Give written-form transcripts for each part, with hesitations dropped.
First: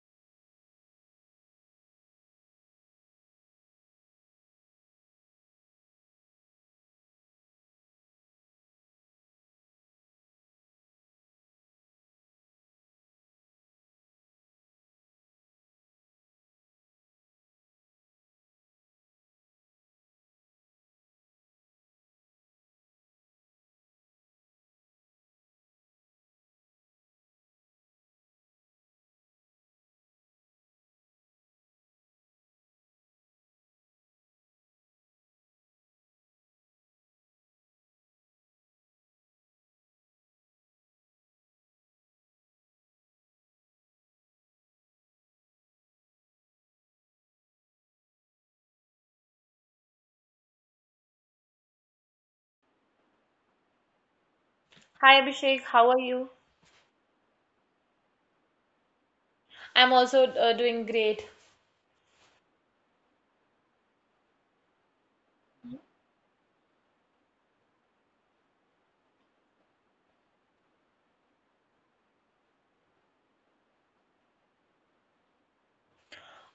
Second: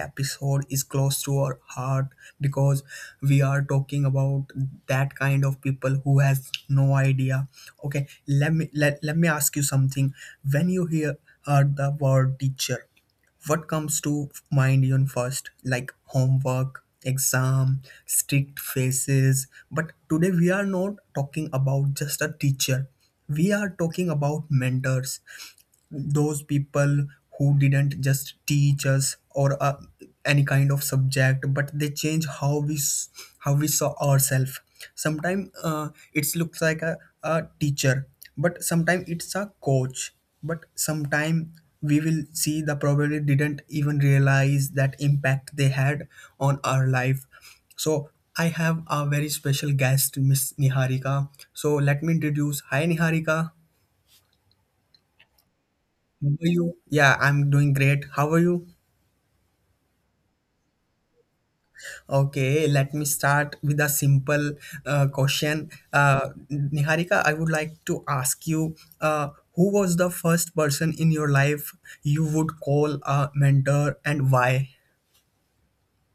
episode is close to our heart because we are talking about that kind of people who has no idea. Okay, let me ask you something. When you heard the word teacher, what comes to mind even first? Like homework, exam, strict faces. But today we are not talking about just a teacher. We are talking about mentors, those people who didn't just teach us or any kind of subject, but they change how we saw ourselves. Sometimes it looks like a teacher, but sometimes it's a coach, but sometimes we will see the probably didn't even realize that impact they had on our life. So I have a very special guest, Miss Niharika. So let me introduce. Hi, Niharika, Hi Abhishek, how are you? how are you? Yeah, I'm doing great. How are you? I'm also doing great. Okay, let me start with a simple question. Niharika, I would like to ask you, uh, who was the first person in your life you would call a mentor, and why?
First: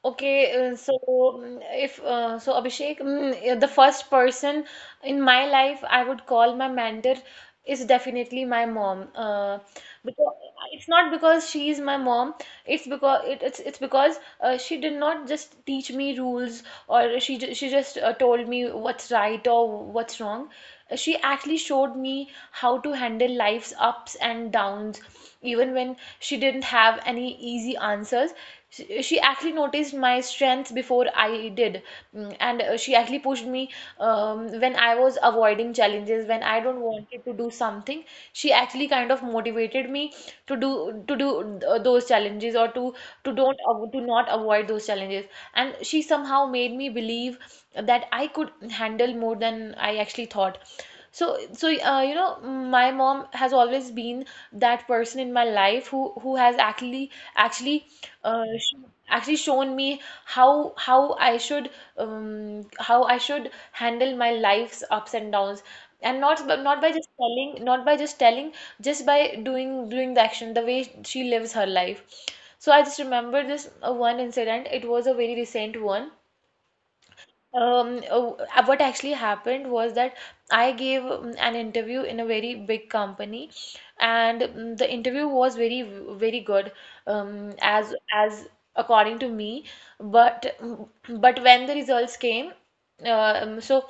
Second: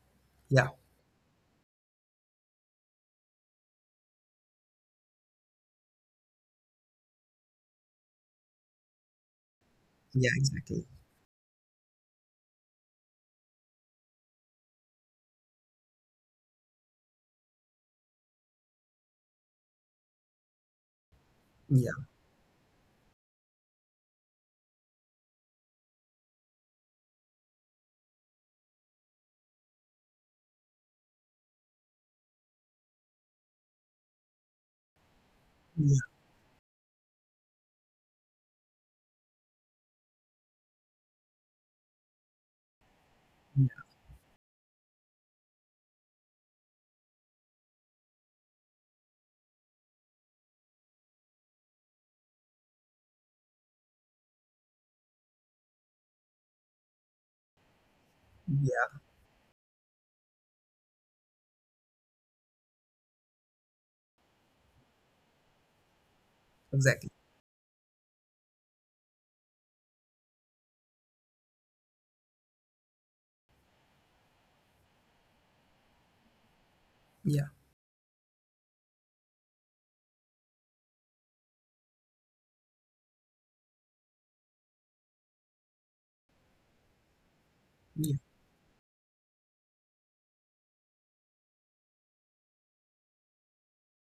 Okay, Yeah, so mm, if so, Abhishek, the first person in my life I would call my mentor is definitely my mom. Yeah, Because exactly. it's not because she is my mom. It's because it's because she did not just teach me rules or she just told me what's right or what's wrong. She actually Yeah, showed me how to handle life's ups and downs, even when she didn't have any easy answers. She actually noticed my strengths before I did. Mm, and She actually pushed me when I was avoiding yeah, challenges, when I don't wanted to do something. She actually kind of motivated me to do those challenges or to yeah, don't av- to not avoid those challenges. And she somehow made me believe that I could handle more than I actually thought. So, you know, my mom has always been that person in my life who has actually uh, sh yeah, actually shown me how I should how I should handle my life's ups and downs. And not exactly. by just telling, just by doing the action, the way she lives her life. So I just remember this one incident. It was a very recent one. Yeah, Oh, what actually happened was that I gave an interview in a very big company, and the interview was very, very good, yeah, as according to me. But um, but when the results came, uh, um, so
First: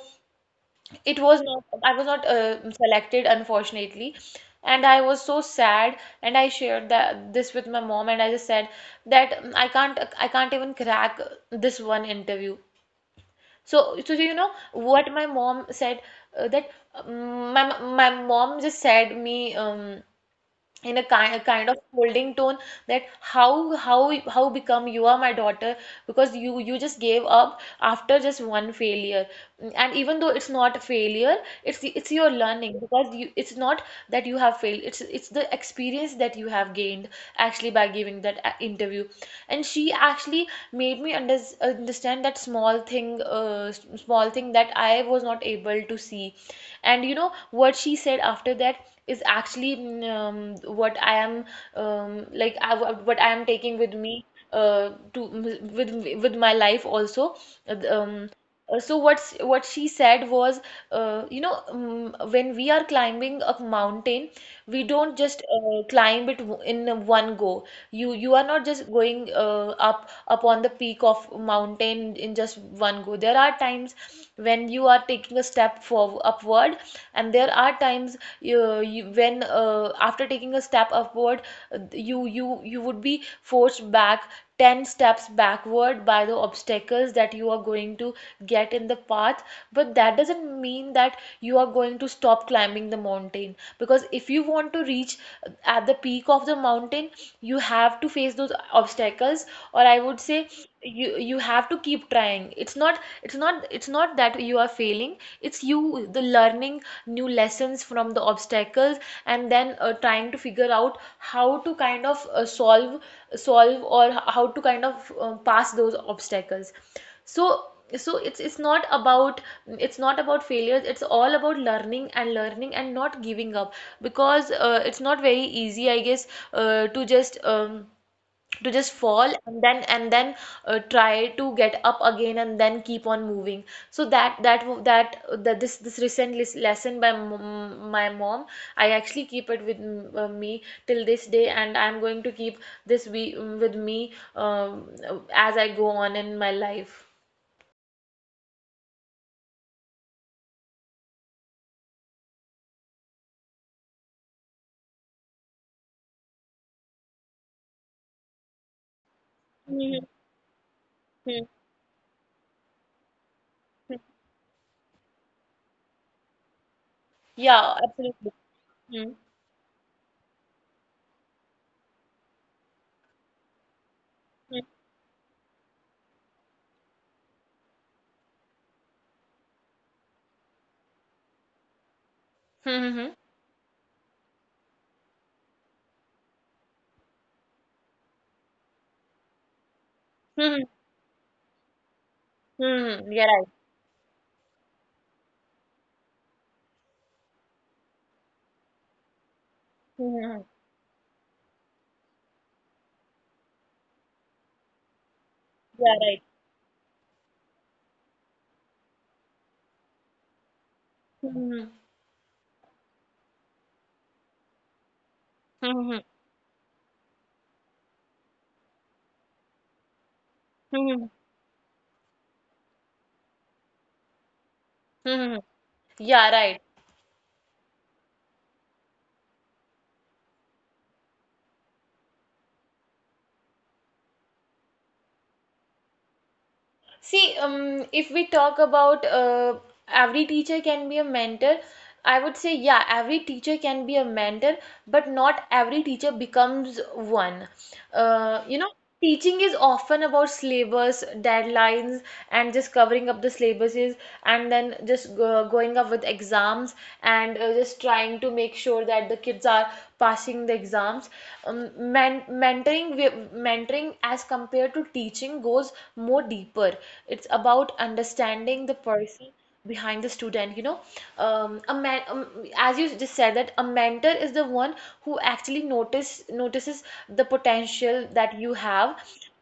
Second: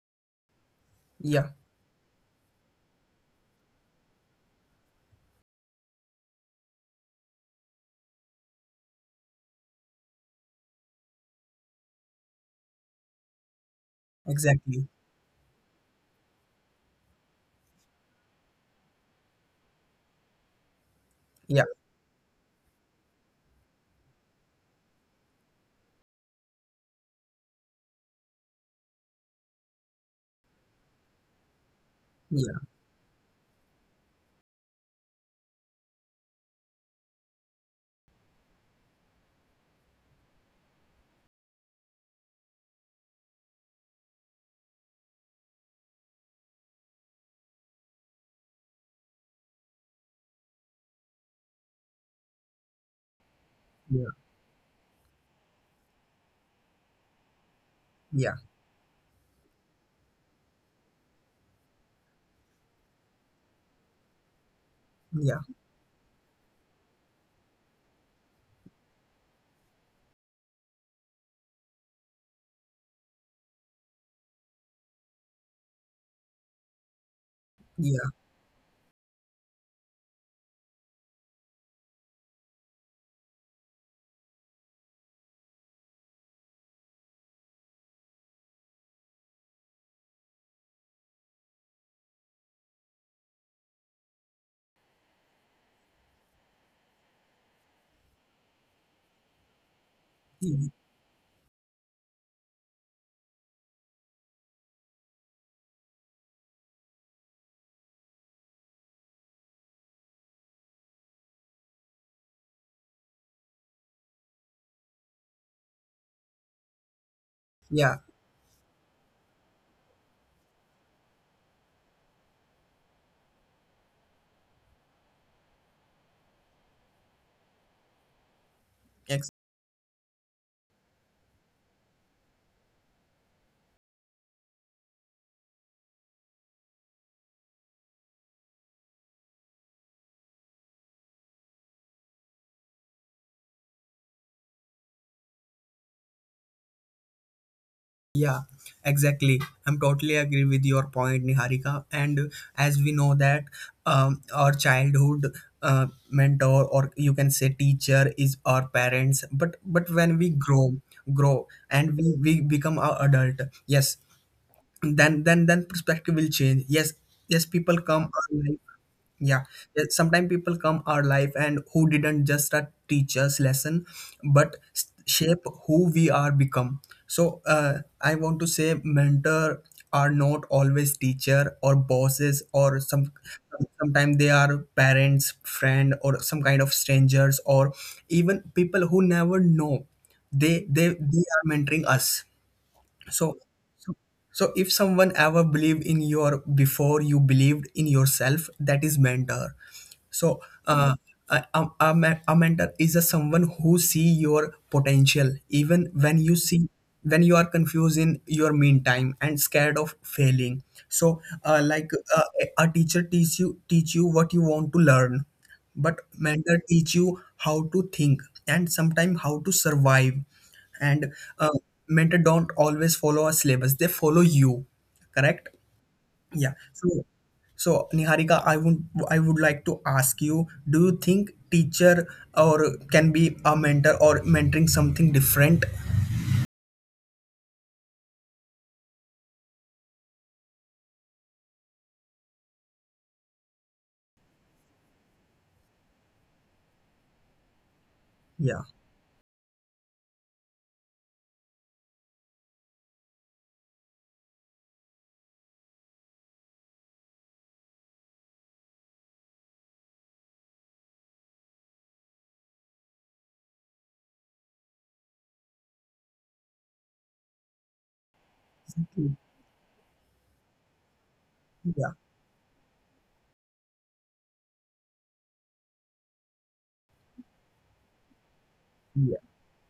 it was yeah, not. I was not selected, unfortunately, and I was so sad. And I shared that this with my mom, and I just said that I can't even crack this one interview. So, you know exactly. what my mom said that my my mom just said me in a Yeah, kind of scolding tone that how become you are my daughter because you just gave up after just one failure, and even though it's not a failure, it's your yeah, learning, because you it's not that you have failed, it's the experience that you have gained actually by giving that interview. And she actually made me understand that small thing, small thing that I was not able to see. And you know what she said after that is actually what I am, what I am taking with yeah, me, to with my life also. Uh, Um, yeah, so what she said was, you know, when we are climbing a mountain, we don't yeah, just climb it in one go. You are not just going up upon the peak of mountain in just one go. There are times when you are taking a step for upward, and there are yeah, times when, after taking a step upward, you would be forced back 10 steps backward by the obstacles that you are going to get in the path. But that doesn't mean that you are going to stop climbing the mountain, because if you want to reach at the peak of the mountain, you have to face those obstacles, or I would say yeah, you you have to keep trying. It's not that you are failing, it's you the learning new lessons from the obstacles, and then trying to figure out how to kind of solve or how to kind of pass those obstacles. so yeah, so it's it's not about failures, it's all about learning and learning and not giving up. Because it's not very easy, I guess, uh, to just um, to just yeah. fall, and then try to get up again and then keep on moving. So that that that, that this recent lesson by my mom, I actually keep it with me till this day, and I'm going to keep this we with me, as I go on in my life. Yeah, exactly. I'm totally agree with your point, Niharika. And as we know that our childhood mentor, or you can say teacher, is our parents. But when we Mhm. grow Mhm. and we become our adult, yes, Mhm. then perspective will change. Yes, yes, people Yeah, come. absolutely. Mhm. Yeah, sometimes people come our life and who didn't just teach us lesson, but Mhm. Shape who we are become. So I want to say mentor are not always teacher or bosses or some, Hmm. sometimes they are parents, friend, or some kind of strangers, or even people who never know. They they Mhm. they are mentoring us. Mm-hmm. So, Yeah, right. so, so, if someone ever believed in your before you believed in yourself, that is mentor. So, Mhm. uh, a mentor is a someone who see your potential even when Yeah, you right. see, when you are confused in your meantime and scared of failing. So, like mm a a teacher teach you what you want to learn, but mm-hmm. Mhm. mentor teach you how to think and sometimes how to survive. Hmm. And Mhm. uh, mentor don't always follow a syllabus, they follow you. Correct. Mm-hmm. Yeah. Yeah, right. So Niharika, I would like to ask you, do you think teacher or can be a mentor, or mentoring something different? See, if we talk about, every teacher can be a mentor, I would say, yeah, every teacher can be a mentor, but not every teacher becomes one. Yeah, You know, teaching is often about syllabus, deadlines, and just covering up the syllabuses and then just going up with exams and just trying to make sure that the kids are passing the exams. Mentoring, as compared to teaching goes more deeper. It's about understanding the person behind the student, you know. Yeah, A man As you just said that a mentor is the one who actually notice notices the potential that you yeah, have,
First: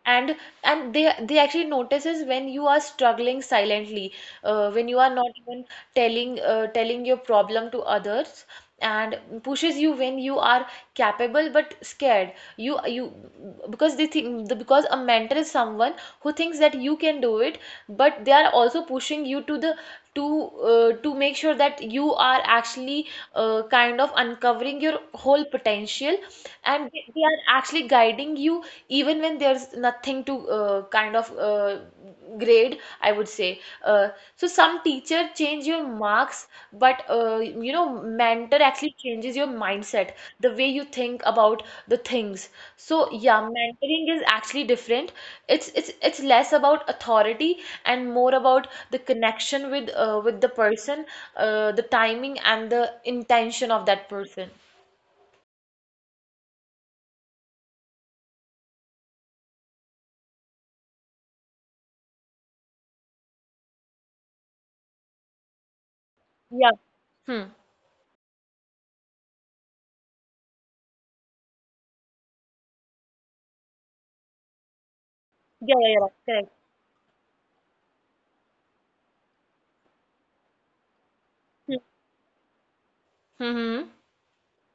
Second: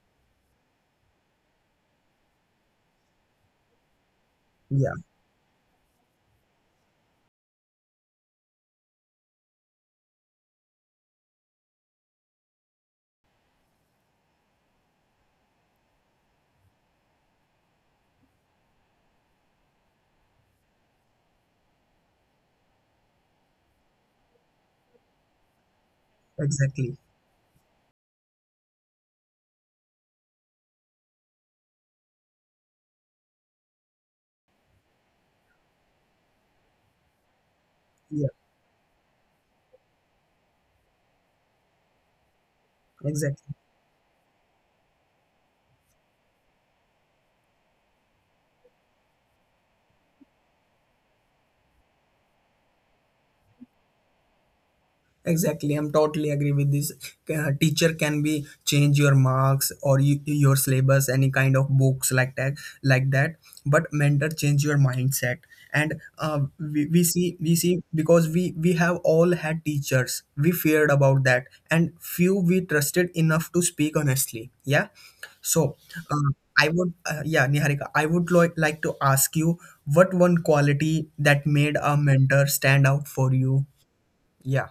and they actually notices when you are struggling silently, when yeah, you are not even telling, your problem to others, and pushes you when you are capable but scared. You Because they think because a mentor is someone who thinks that you can do it, but they are also pushing you to, to make sure that you are actually kind of uncovering your whole potential. And exactly. They are actually guiding you even when there's nothing to grade, I would say. So some teacher change your marks, but, you know, Yeah, mentor actually changes your mindset, the way you think about the things. So yeah, exactly. mentoring is actually different. It's less about authority and more about the connection with, with the person, the timing and the intention of that person. Exactly, I'm totally agree with this. Teacher can be change your marks or you, your syllabus, any kind of books like that, like that. But mentor change your mindset. And Yeah. we, we see Hmm. we see because we have all had teachers. We feared about that, and few we trusted enough to speak honestly. Yeah, Yeah, so yeah, yeah, uh, correct. I would yeah, Niharika, I would like to ask you, what one quality that made Hmm. a mentor stand out for you? Mm-hmm. Yeah.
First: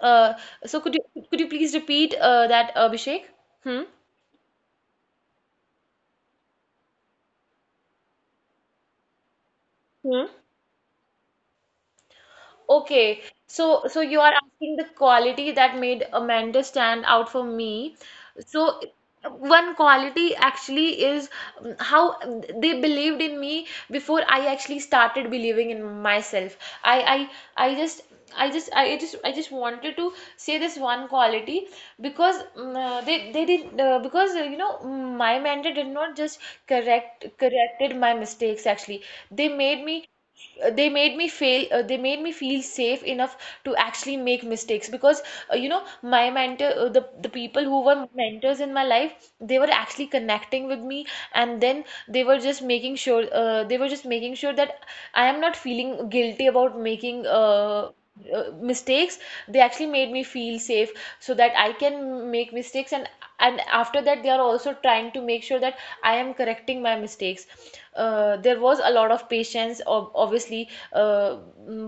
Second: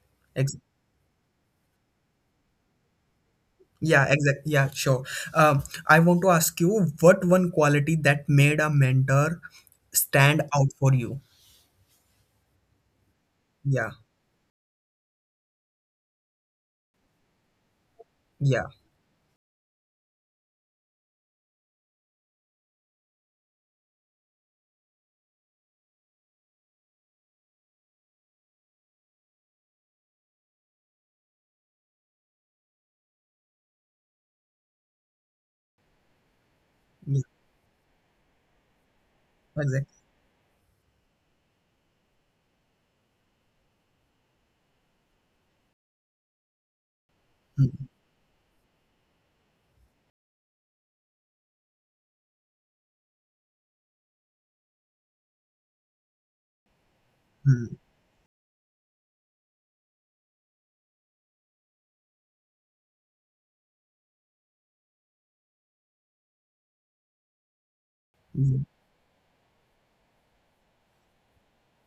Uh, Ex. so could you could you please repeat that, Abhishek? Hmm? Yeah, exactly. Yeah, sure. I want to ask you, what one quality that made a mentor Hmm. stand out for you? Okay, so Yeah, so you are asking the quality that made Amanda stand out for me. yeah, So one quality actually is, how they believed in me before I actually started believing in myself. I I I just I just wanted to say this one quality because they did, because, you know, my mentor did not just yeah, corrected my mistakes. Actually, they made exactly. me they made me feel they made me feel safe enough to actually make mistakes, because, you know, my mentor the people Mm, who were mentors in my life, they were actually connecting with me and then they were just making sure that I am not feeling guilty about making mm, mistakes. They actually made me feel safe so that I can make mistakes, and after that they are also trying to make sure that I am correcting my mistakes. There mm, was a lot of patience, obviously,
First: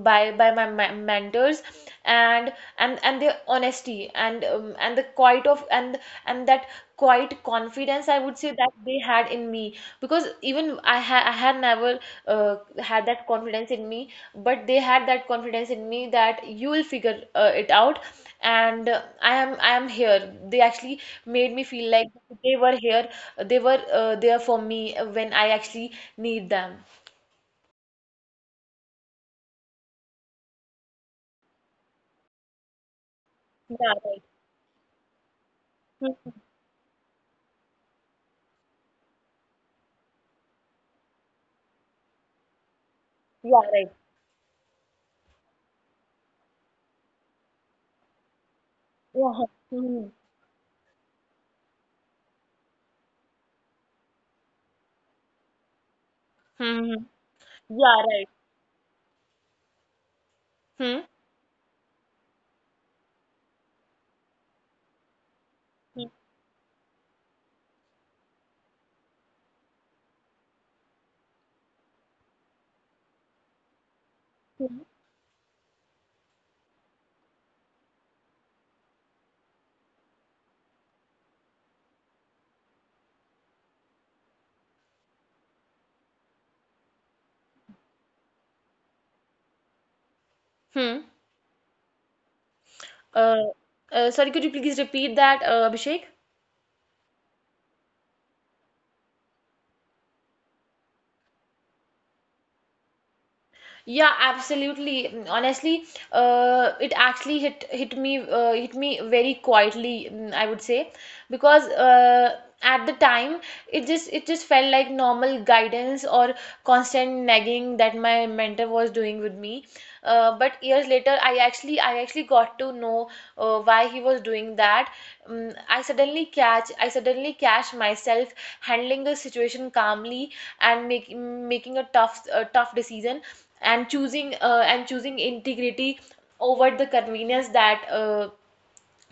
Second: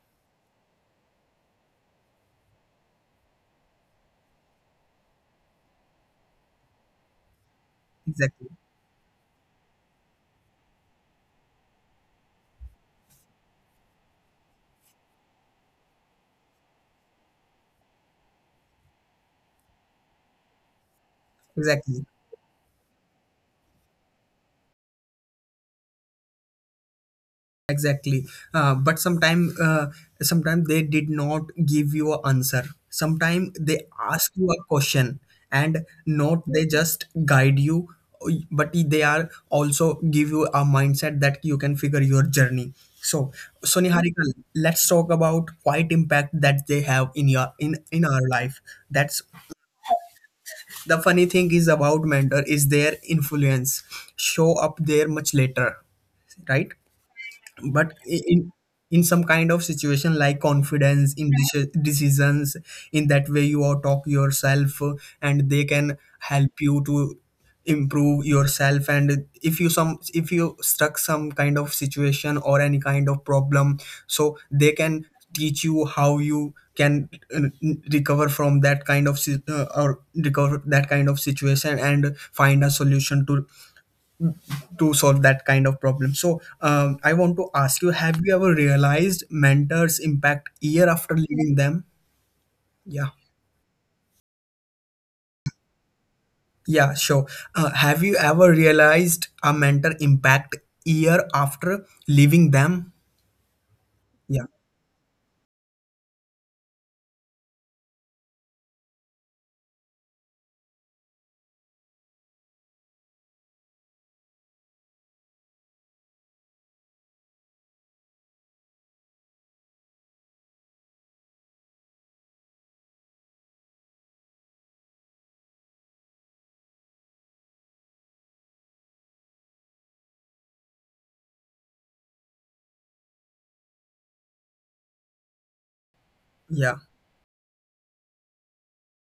by my mentors, and their honesty and, and the quiet of and that quiet confidence, I would exactly, say, that they had in me. Because even I had never had that confidence in me, but they had that confidence in me that you will figure it out. And I am here. They actually made me feel exactly. like they were here, they were, there for me when I actually need them. Exactly. But sometime they did not give you an answer. Sometime they Yeah, right. ask you a question, and Hmm. not they just guide you, but they are also give you a mindset that you can figure your journey. So, Yeah, so right. Niharika, let's talk about quiet impact that they have in your in our life. That's, Yeah, huh. Hmm. the funny thing is about mentor is their influence show up there much later, right? Hmm. But Yeah, right. in in some kind of situation, like Hmm. confidence in decisions, in that way you are talk yourself, and they can Hmm. help you to improve yourself. And if you some, if you stuck some kind of situation or any kind of problem, so they Hmm. can teach you how you can uh, recover from that kind of or recover that kind of situation and find a solution to solve that kind of problem. So, I want to ask you: Have you ever realized mentors' impact year Hmm. after leaving them? Yeah, Uh, Sorry, could you please repeat that, Abhishek? yeah, sure. Have you ever realized a mentor impact year after leaving them? Yeah, Yeah, absolutely. Honestly, it actually hit me, hit me very quietly, I would say, because, at the time it just, felt like normal guidance or constant nagging that my mentor was doing with me. But years later, I actually got to know why he was doing that. I suddenly catch myself handling the situation calmly and making a tough decision and choosing integrity over yeah, the convenience that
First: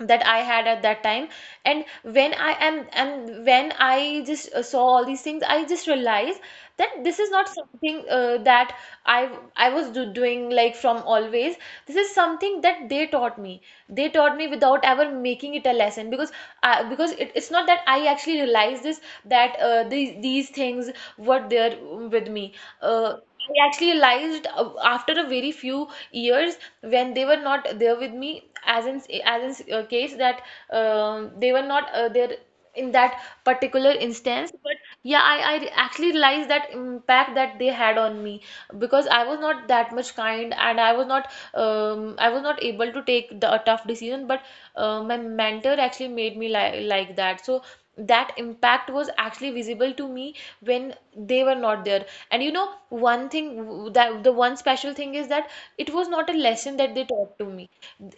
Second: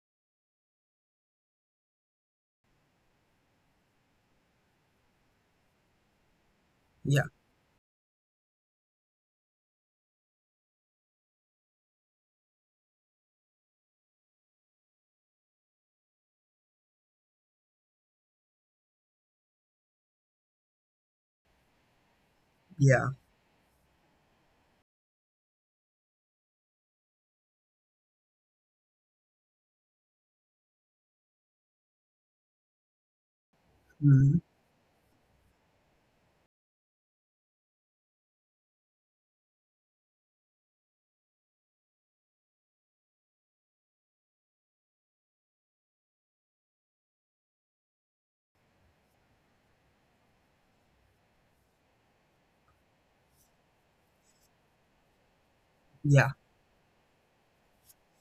that I had at that time. And when I just saw all these things, I just realized that this yeah, is not something that i doing, like, from always. This is something that they taught me. They taught me without ever making it a lesson. Because it's not that I actually realized this, that these things were there with me. yeah, uh, I actually realized after a very few years, when they were not there with me, as in case that they were not there in that particular mm, instance. But yeah, I actually realized that impact that they had on me, because I was not that much kind and I was not able to take the a tough decision. But my mentor actually made me li like that, so that impact was actually visible to me when they were not there. And you know, one thing w- that the one special thing is that it was not yeah. a lesson that they taught to me.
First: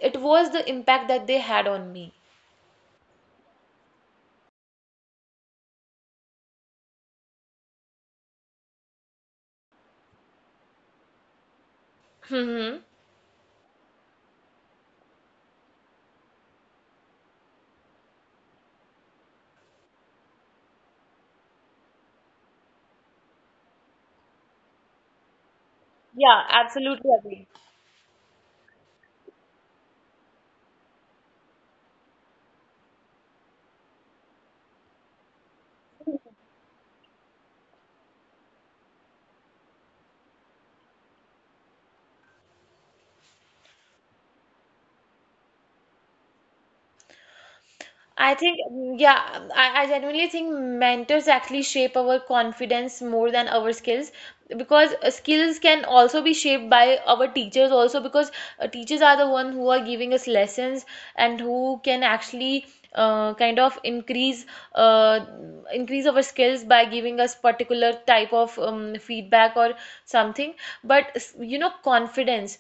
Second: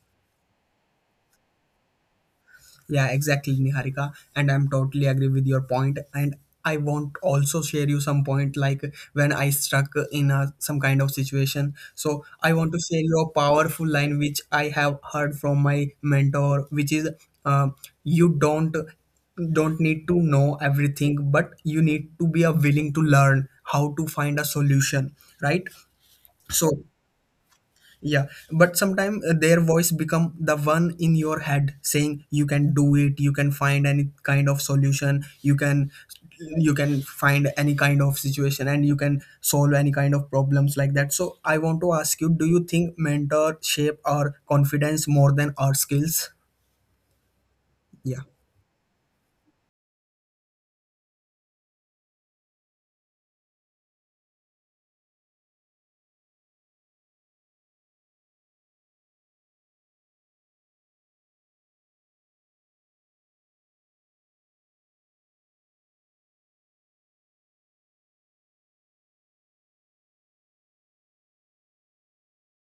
It was the impact that they had on me. Yeah, exactly, Niharika. And I'm totally agree with your point. And I want also share you some point, like when I struck in a, some kind of situation. So I want to Hmm. share you a powerful line which I have heard from my mentor, which is, uh, "You don't need to know everything, but you need to be a willing to learn how to find a solution." Right. Yeah, So absolutely agree. yeah, but sometimes their voice become the one in your head saying, you can do it, you can find any kind of solution, you can, you can find any kind of situation and you can solve any kind of problems, like that. So I want to ask you, do you think mentor shape our confidence more than our skills? Yeah, I think, yeah, I genuinely think mentors actually shape our confidence more than our skills, because skills can also be shaped by our teachers, also because teachers are the one who are giving us lessons and who can actually kind of increase uh, increase our skills by giving us particular type of feedback or something. But you know, confidence,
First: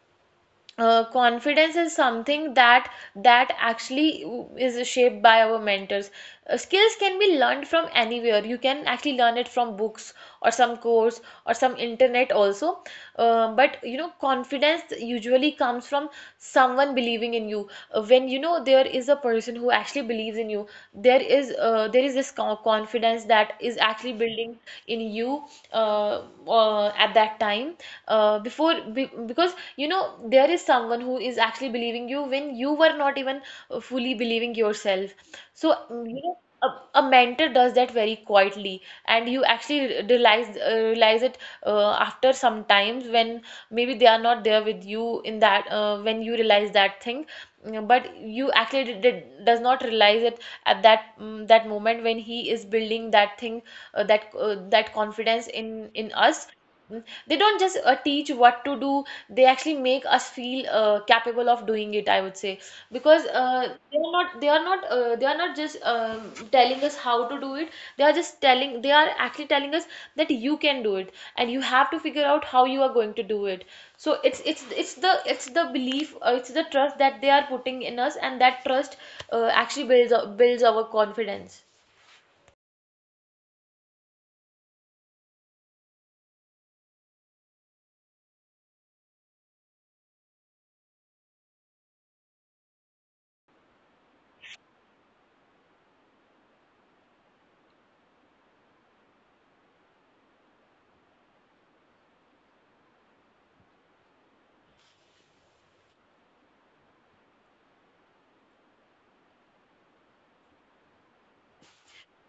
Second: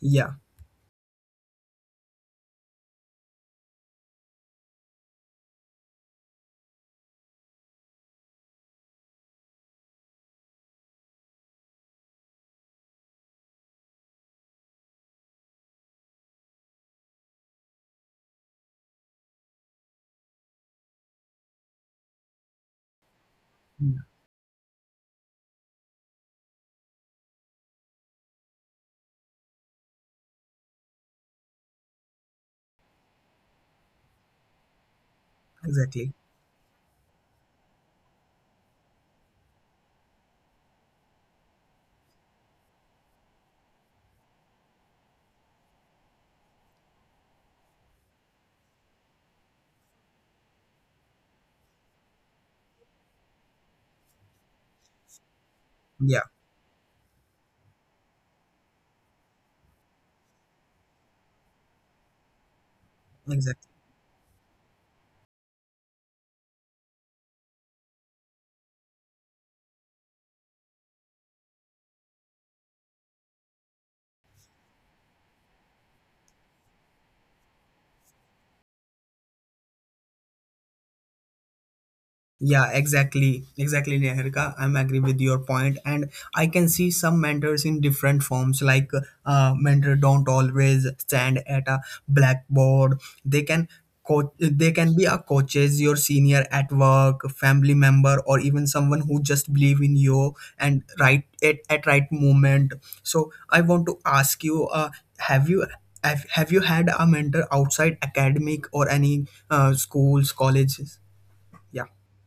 yeah, confidence is something that actually is shaped by our mentors. Skills can be learned from anywhere. You can actually learn it from books or some course or some internet also. But you know, confidence usually comes from someone believing in you. When you know there is a person who actually believes in you, there is there is this confidence that is yeah, actually building in you, uh, at that time, before, because, you know, there is someone who is actually believing you when you were not even fully believing yourself. So exactly. you know, a mentor does that very quietly, and you actually realize it after some times, when maybe they are not there with you in that, when you realize that thing. Mm, but you actually does not realize it at that, that moment, when he is building that thing, that confidence in Yeah, us. Mm, they don't just teach what to do, they actually make us feel capable of doing it, I would say. Because exactly. They are not just telling us how to do it. They are actually telling us that you can do it, and you have to figure out how you are going to do it. So it's the belief, it's the trust that they are putting in us, and that trust actually builds our confidence. Yeah, exactly. Exactly, Neharika. I'm agree with your point, and I can see some mentors in different forms. Like, mentor don't always stand at a blackboard. They can coach. They can be a coaches, your senior at work, family member, or even someone who just believe in you and right at right moment. So I want to ask you, have you have you had a mentor outside academic or any schools, colleges? Yeah.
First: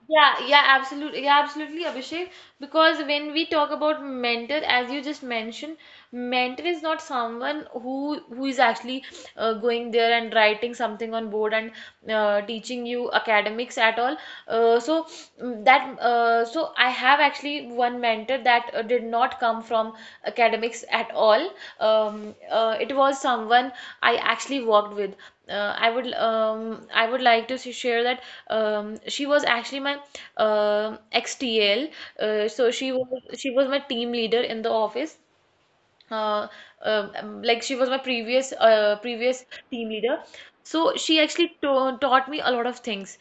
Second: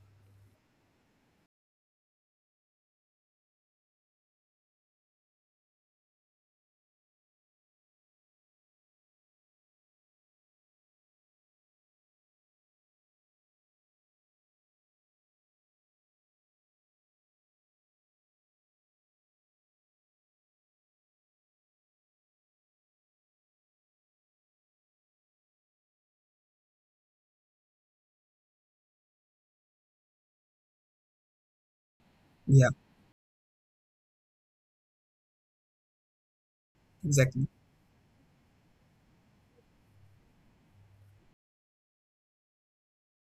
Yeah, yeah, absolutely, Abhishek. Because when we talk about mentor, as you just mentioned, mentor is not someone who is actually going there and writing something on board and teaching you academics at all. So mm, that So I have actually one mentor that did not come from academics at all. It was someone I actually worked with. I would like to share that she was actually my ex TL. Uh, so Yeah, she was she was my team leader in the office, uh, exactly, like she was my previous previous team leader. So she actually taught me a lot of things.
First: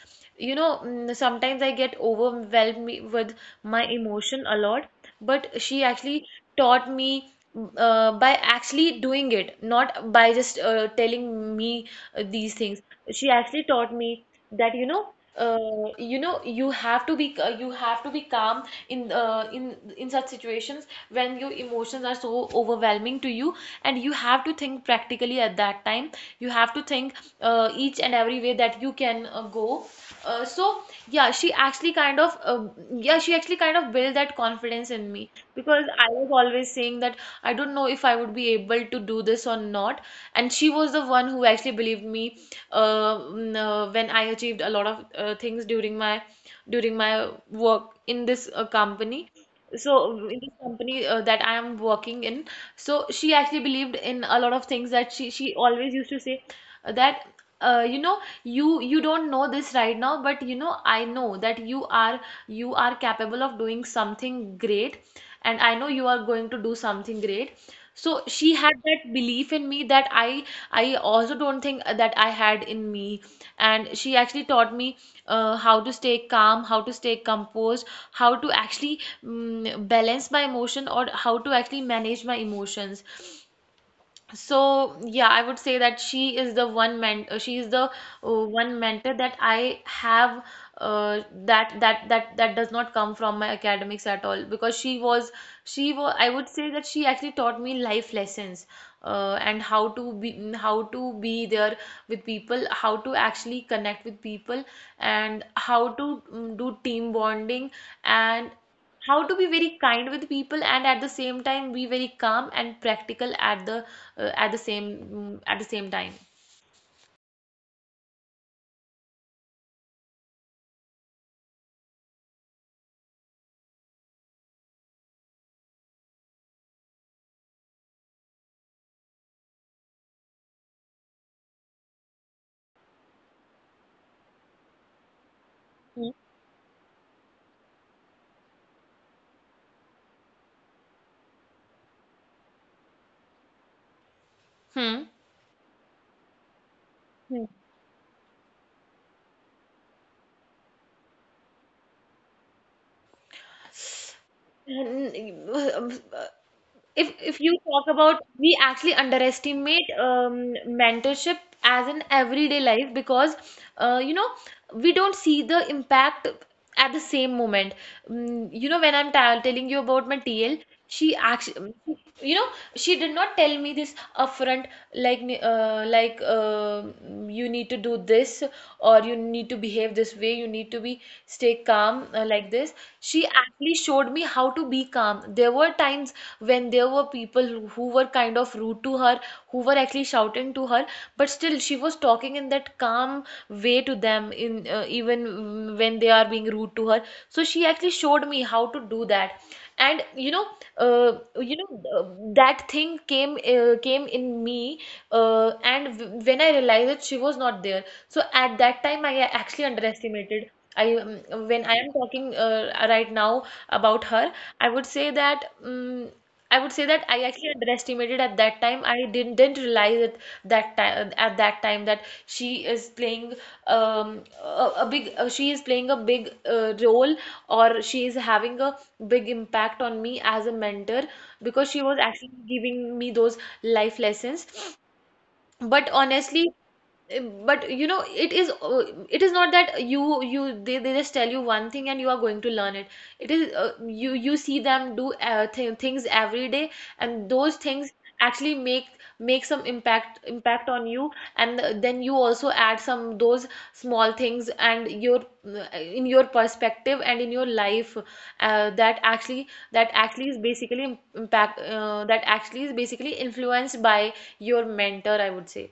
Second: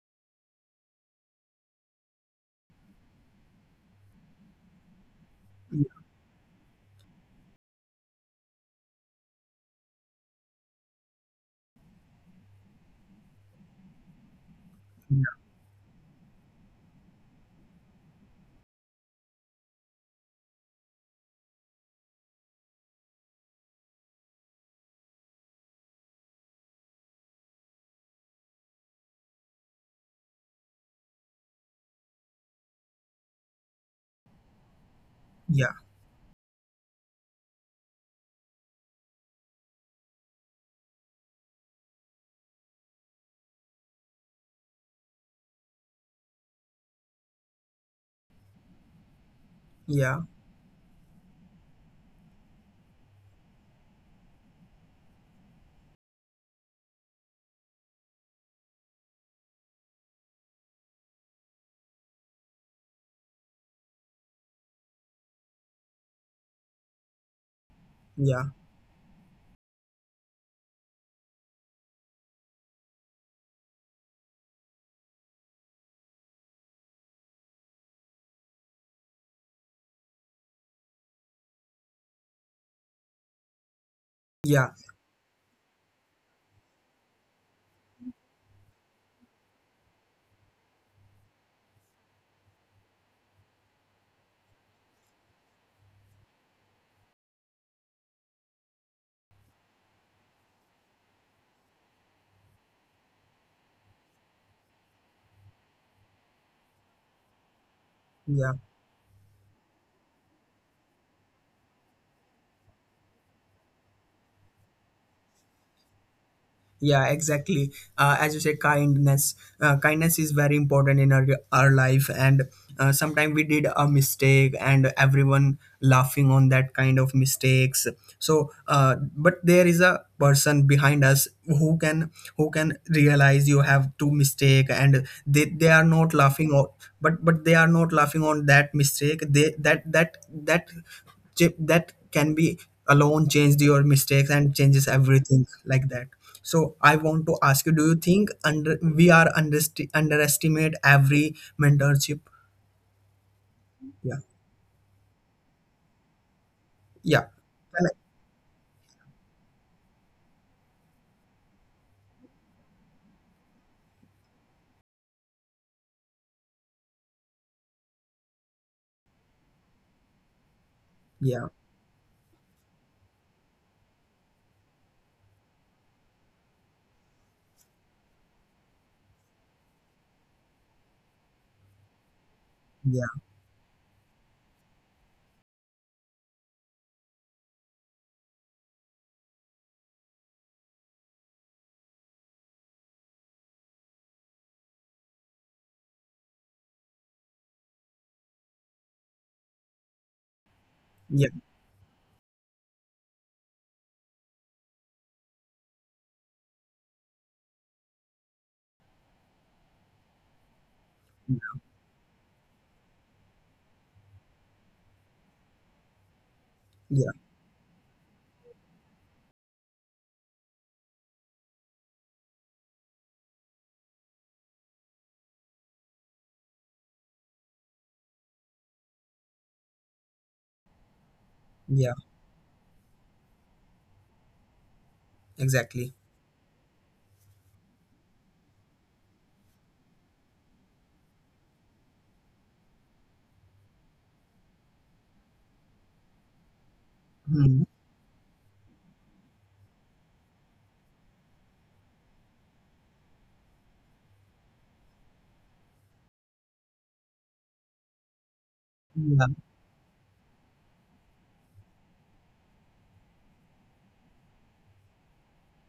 You know, sometimes I get overwhelmed with my emotion a lot. But she actually taught me, by actually doing it, not by just telling me these things. She actually taught me that, you know, yeah, you know, you have to be you have to be calm in in such situations when your emotions are so overwhelming to you, and you have to think practically at that time. You have to think each and every way that you can go. uh, so yeah, she actually kind of, yeah, she actually kind of built that confidence in me, yeah, because I was always saying that I don't know if I would be able to do this or not, and she was the one who actually believed me. When I achieved a lot of things during my work in this company, so yeah, in this company that I am working in, so she actually believed in a lot of things. That she always used to say that, you know, you don't know this right now, but you know I know that you are, you are capable of doing something great, and I know you are going to do something great. So yeah, she had that belief in me that I also don't think that I had in me. And she actually taught me how to stay calm, how to stay composed, how to actually balance my emotion, or how to actually manage my emotions. yeah, So yeah, I would say that she is the one mentor, she is the one mentor that I have, that does not come from my academics at all, because she was, she was, I would say that she actually taught me life lessons, and how to be, how to be there with people, how to actually connect with people, and how to do team bonding, and yeah, how to be very kind with people, and at the same time be very calm and practical at the same, at the same time. yeah, exactly. Uh, as you say kindness, kindness is very important in our life. And sometimes we did a mistake and everyone laughing on that kind of mistakes. So but there is a person behind us who can, who can realize you have two mistake, and they are Hmm. not laughing on, but they are not laughing on that mistake, they, that can be alone changed your mistakes and changes Hmm. everything, like that. So I want to Hmm. ask you: Do you think under we are underestimate every mentorship? Yeah, And, uh, If yeah, if you can talk I, about, we actually underestimate mentorship as an everyday life, because you know, we don't see the impact at the same moment. Mm, you know, when I'm telling you about my TL, she yeah, actually, you know, she did not tell me this upfront, like, uh, like uh, you need to do this, or you need to behave this way, you need to be, stay calm, like this. yeah, She actually showed me how to be calm. There were times when there were people who were kind of rude to her, who were actually shouting to her, but still she was talking in that calm way to them in, even, when they are being rude to her. So she actually showed me how to do that. And you know, uh, yeah, you know, uh, that thing came in me, and w when I realized that she was not there, so at that time I actually underestimated. I yeah, When I am talking right now about her, I would say that I would say that yeah, I actually underestimated at that time. I didn't realize it that time at that time, that she is playing a big, she is playing a big role, or she is having a big impact on me as a mentor, because she yeah, was actually giving me those life lessons. But exactly. honestly, Eh, but you know, it is not that they just tell you one thing and you are going to learn it. It is, you see them do th things every day, and those Hmm. things actually make some impact on you. And then you also add some, those small things, and your in your perspective and in your life, Yeah. That actually is basically impact that actually is basically influenced by your mentor, I would say.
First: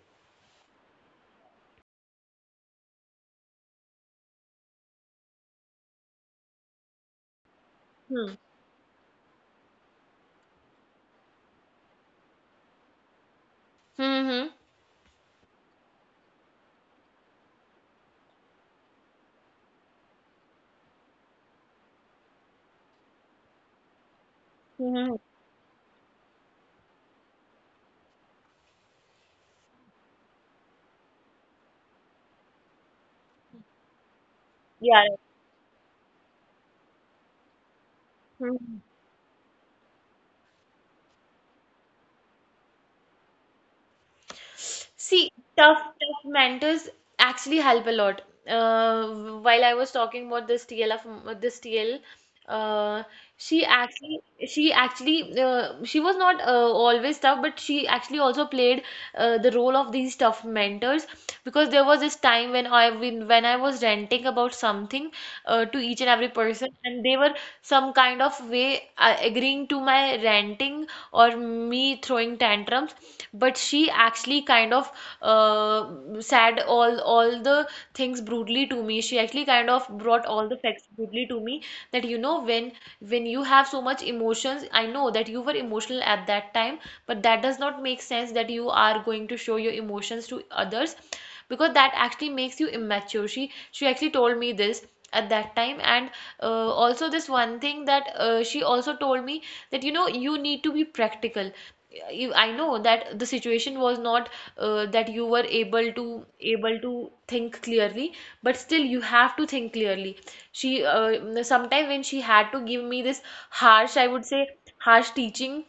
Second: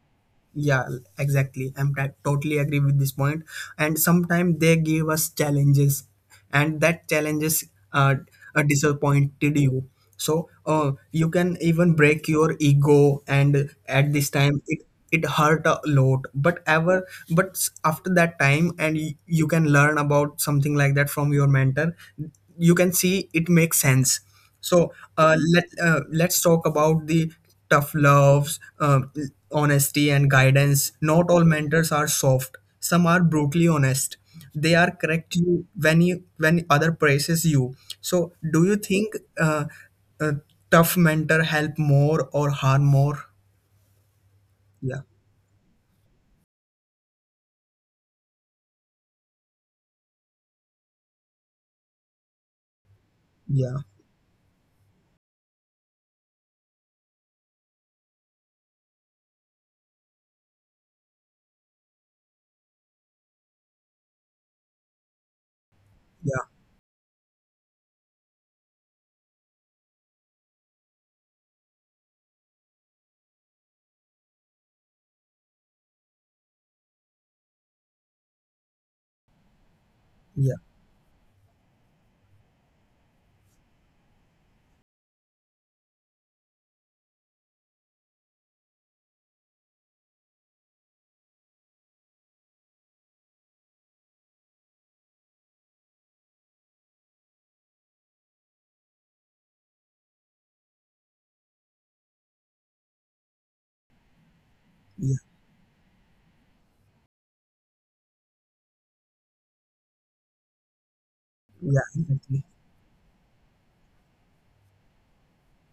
Yeah, exactly. Totally agree with this point. And sometimes they give us challenges, and that challenges uh, Hmm. Disappointed you. So you can even break your ego, and Hı. at this Hmm. time it, it hurt a lot. But ever, but after that time, and you can learn about something like that from your mentor. You can see it makes sense. Hı. So Hmm. Let's talk about the tough loves, honesty, and guidance. Not all mentors are soft. Some are brutally honest. They are Yani. correct you when other praises you. So Hı. do you think uh, a tough mentor help more or harm more? Yeah, See, tough mentors actually help a lot. While I was talking about this TL, of m- this TL, uh, she yeah, actually, she was not always tough, but she actually also played the role of these tough mentors, because there was this time when when I was ranting about something to each and every yeah, person, and they were some kind of way agreeing to my ranting or me throwing tantrums. But she actually kind of, uh, said all the things brutally to me. She actually kind of brought all yeah, the facts brutally to me, that you know, when you have so much emotions, I know that you were emotional at that time, but that does not make sense that you are going to show your emotions to others, because that actually makes you immature. She actually told me this at that time. And also this one thing that she also told me, that you know, you need to be practical. I know that the situation was not that yeah, you were able to think clearly, but still you have to think clearly. She, yeah, sometimes when she exactly. had to give me this harsh, I would say, harsh teaching.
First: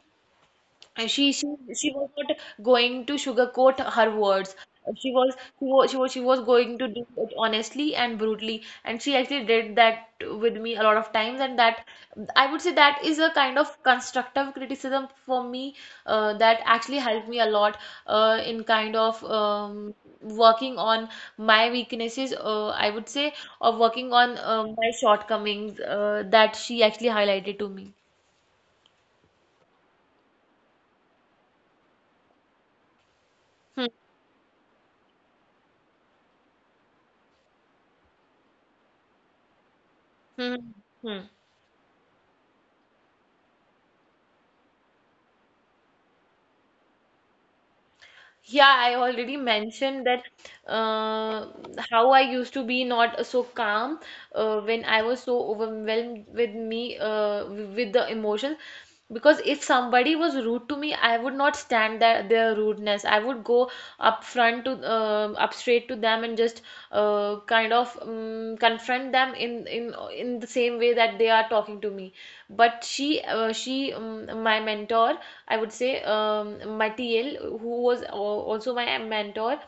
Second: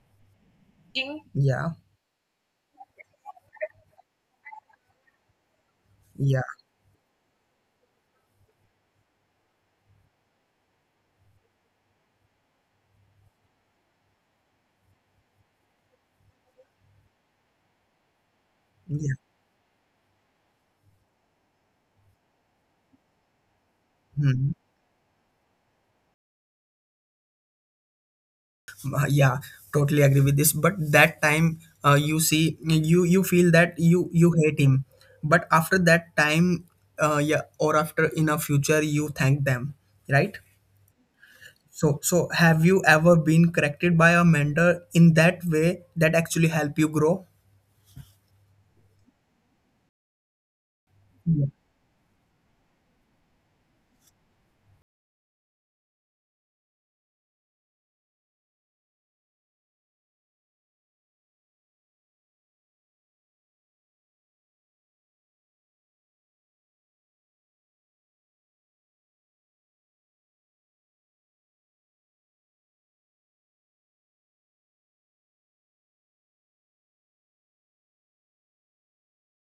And Yeah, she was not going to sugarcoat her words. She was she was she was she yeah, was going to do it honestly and brutally, and she actually did that with me a lot of times. And that I would say that is a kind of constructive criticism for me that actually helped me a lot in kind yeah. of um, working on my weaknesses. I would say, or working on Hmm. My shortcomings that she actually highlighted to me. Yeah, totally agree with this. But that time you see you you feel that Hmm, you hate him, but after that time, yeah, or after in a future you thank them, right? hmm, hmm. So so have you ever been corrected by a mentor in that way that actually help you grow? Yeah, I already mentioned that, uh, Yeah. how I used to be not so calm when I was so overwhelmed with me with the emotions. Because if somebody was rude to me, I would not stand their rudeness. I would go up straight to them and just kind of confront them in in the same way that they are talking to me. But she my mentor, I would say, Matiel, who was also my mentor,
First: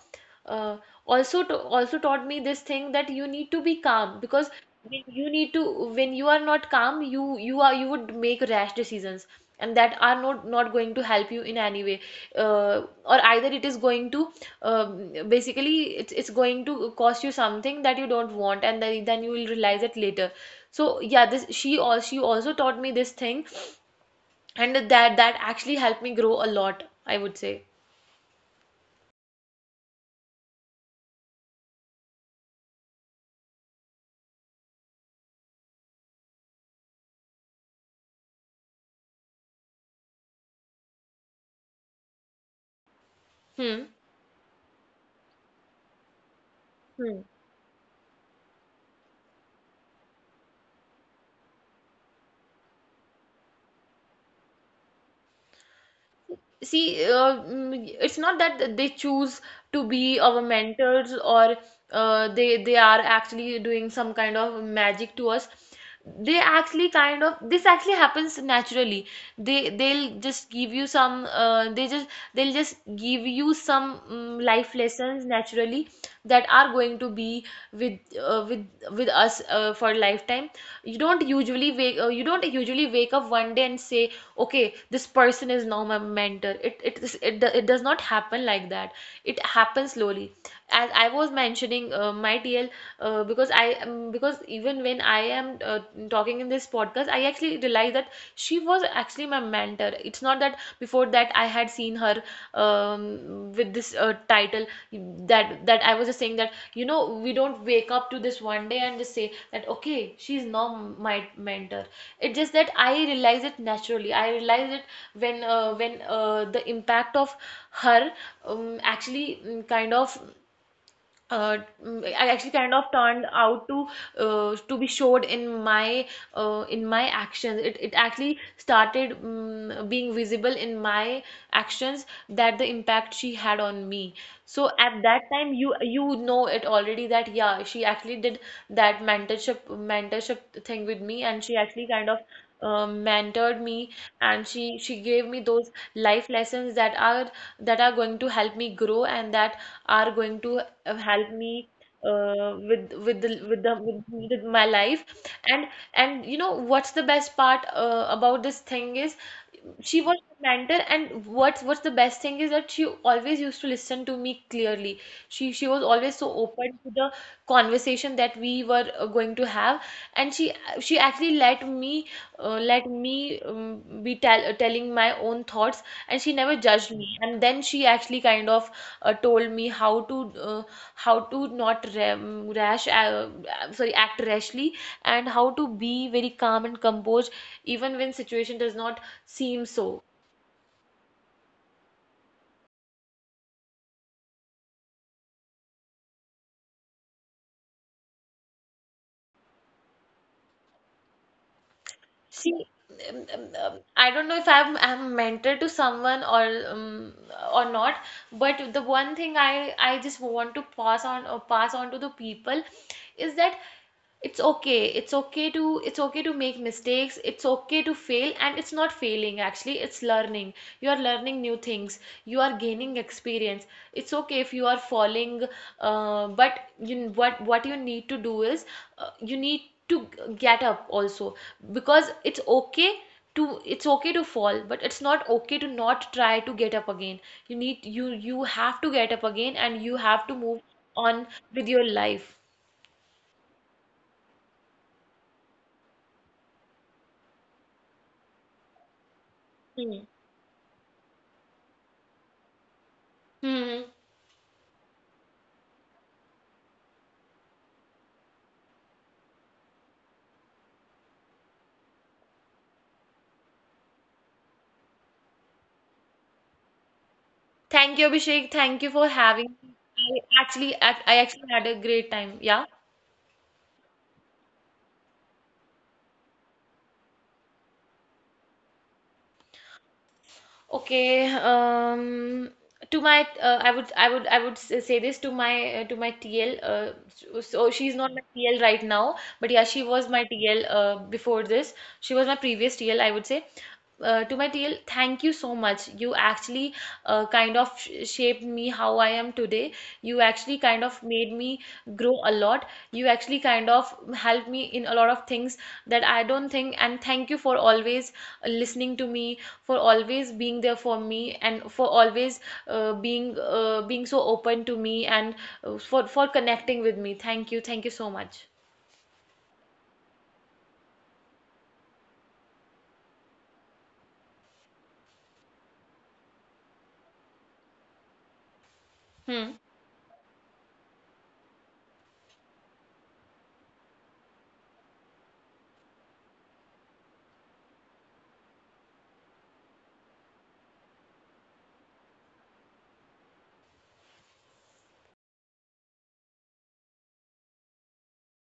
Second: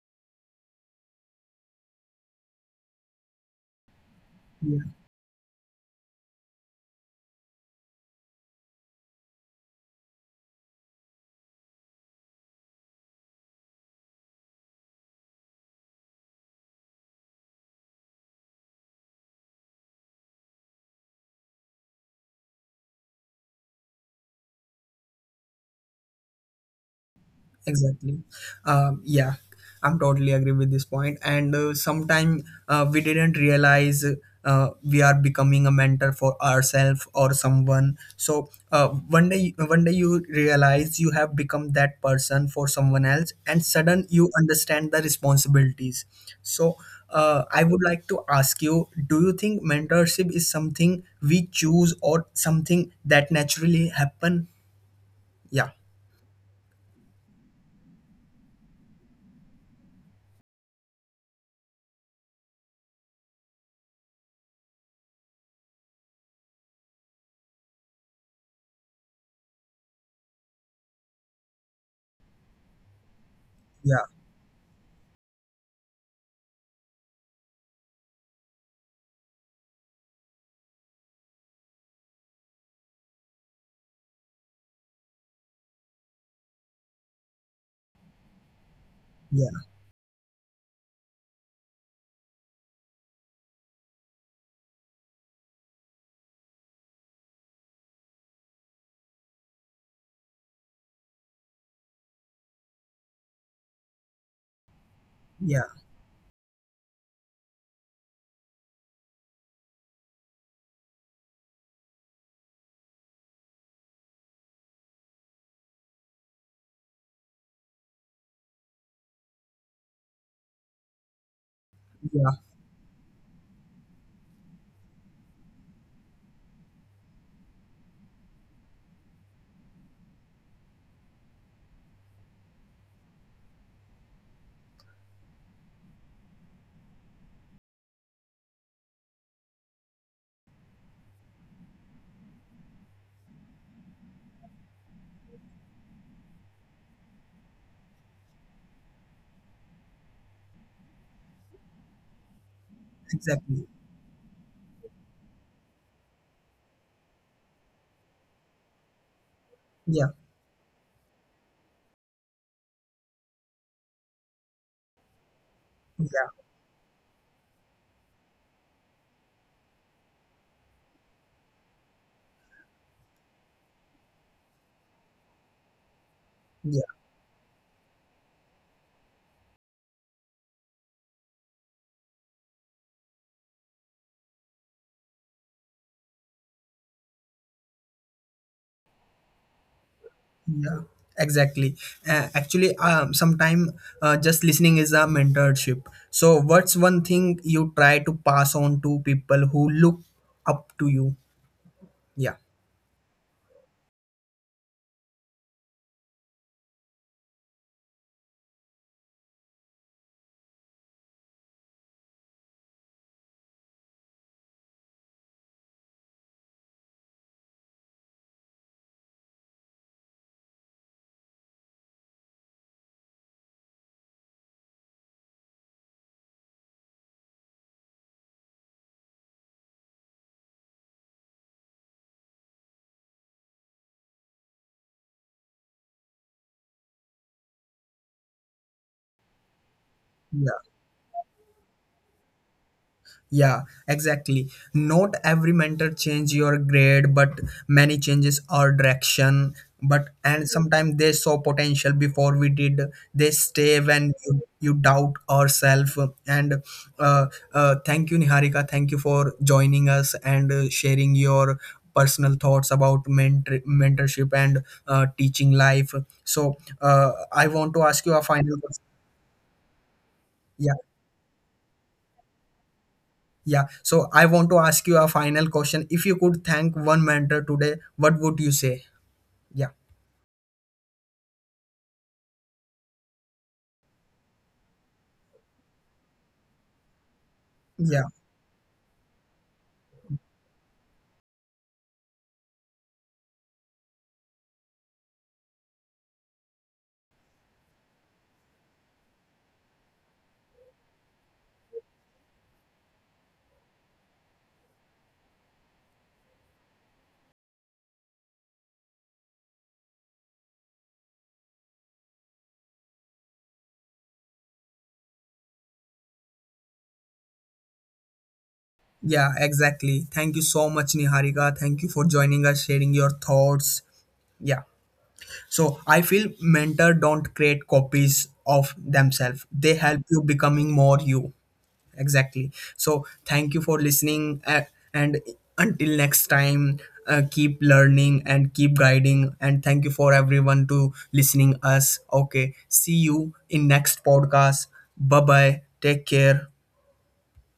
uh, also taught me this thing, that you need to be calm. Because when you need to when you are not calm, you would make rash decisions, and that are not going to help you in any way, or either it is going to, basically it's going to cost you something that you don't want, and then you will realize it later. So yeah, this she also taught me this thing, and that actually helped me grow a lot, I would say. Exactly. Yeah, I'm totally agree with this point. And sometime we didn't realize we are becoming a mentor for ourselves or someone. So one day you realize you have become that person for someone else, Hmm. and sudden you understand the responsibilities. So Hmm. I would like to ask you: Do you think mentorship is something we choose or something that naturally happen? Yeah, See, it's not that they choose to be our mentors, or they are actually doing some kind of magic to us. They actually kind of this actually happens naturally. They'll just give you some they just, they'll just give you some yeah, life lessons naturally, that are going to be with us for lifetime. You don't usually wake up one day and say, okay, this person is now my mentor. It does not happen like that. It yeah, happens slowly, as I was mentioning, my TL. Because I because even when I am, talking in this podcast, I actually realized that she was actually my mentor. It's not that before that I had seen her with this title, yeah, that I was just saying, that you know we don't wake up to this one day and just say that, okay, she's now my mentor. It's just that I realize it naturally. I realize it when the impact of her, actually mm, kind of uh, mm, I yeah, actually kind of turned out to be showed in my, in my actions. It actually started, being visible in my actions, that the impact she had on me. So at that time, you know it already, that yeah, she actually did that mentorship thing with me, and she actually kind of mentored me, and she gave me those life lessons that are, that are going to help me grow, and that are going to help me with with the, with the exactly. with, with my life. and and you know what's the best part about this thing is, she was Yeah, my mentor. And what's the best thing is that she always used to listen to me clearly. She was always so yeah, open to the conversation that we were going to have, and she actually let me be telling my own thoughts, and she never judged yeah, me. And then she actually kind of told me how to, uh, how to not sorry, act rashly, and how to be very calm and composed, even when situation does not seem so. yeah, exactly. Uh, actually, um, sometime, just listening is a mentorship. So what's one thing you try to pass on to people who look up to you? Yeah, See, I don't know if I'm mentor to someone or not, but the one thing I just want to pass on, to the people is that, it's okay. It's okay to make mistakes. It's okay to fail, and it's not failing actually. It's learning. You are learning new things. You are gaining experience. It's okay if you are falling, but you, what you need to do is, you need to get up also, because it's okay to, it's okay to fall, but it's not okay to not try to get up again. You have to get up again, and you have to move yeah. on with your life. Yeah, exactly. Not every mentor change your grade, but many changes our direction. Hmm. But and sometimes they saw potential before we did. Hmm. They stay when you doubt ourselves. And uh, thank you, Niharika. Thank you for joining us and sharing your personal thoughts about mentor, mentorship, and teaching life. So Thank you, Abhishek. I Thank you want to for ask you a having me. final. I actually had a Yeah. great time. Yeah. Yeah. So I want to ask you a final question. If you could thank one mentor today, what would you say? Yeah. Okay, to my I would say this to my TL. So she's not my TL Yeah. right now, but yeah, she was my TL before this. She was my previous TL, I would say. To my TL, thank you so much. You actually kind of shaped me how I am today. You actually kind of made me grow a lot. You actually kind of helped me in a lot of things that I don't think. And thank you for always listening to me, for always being there for me, and for always being, being so open to me, and for connecting with me. Thank you. Thank you so much. Yeah, exactly. Thank you so much, Niharika. Thank you for joining us, sharing your thoughts. Yeah. So I feel mentor don't create copies of themselves. Hmm. They help you becoming more you. Exactly. So thank you for listening, and until next time, keep learning and keep guiding, and thank you for everyone to listening us. Okay, see you in next podcast. Bye bye, take care.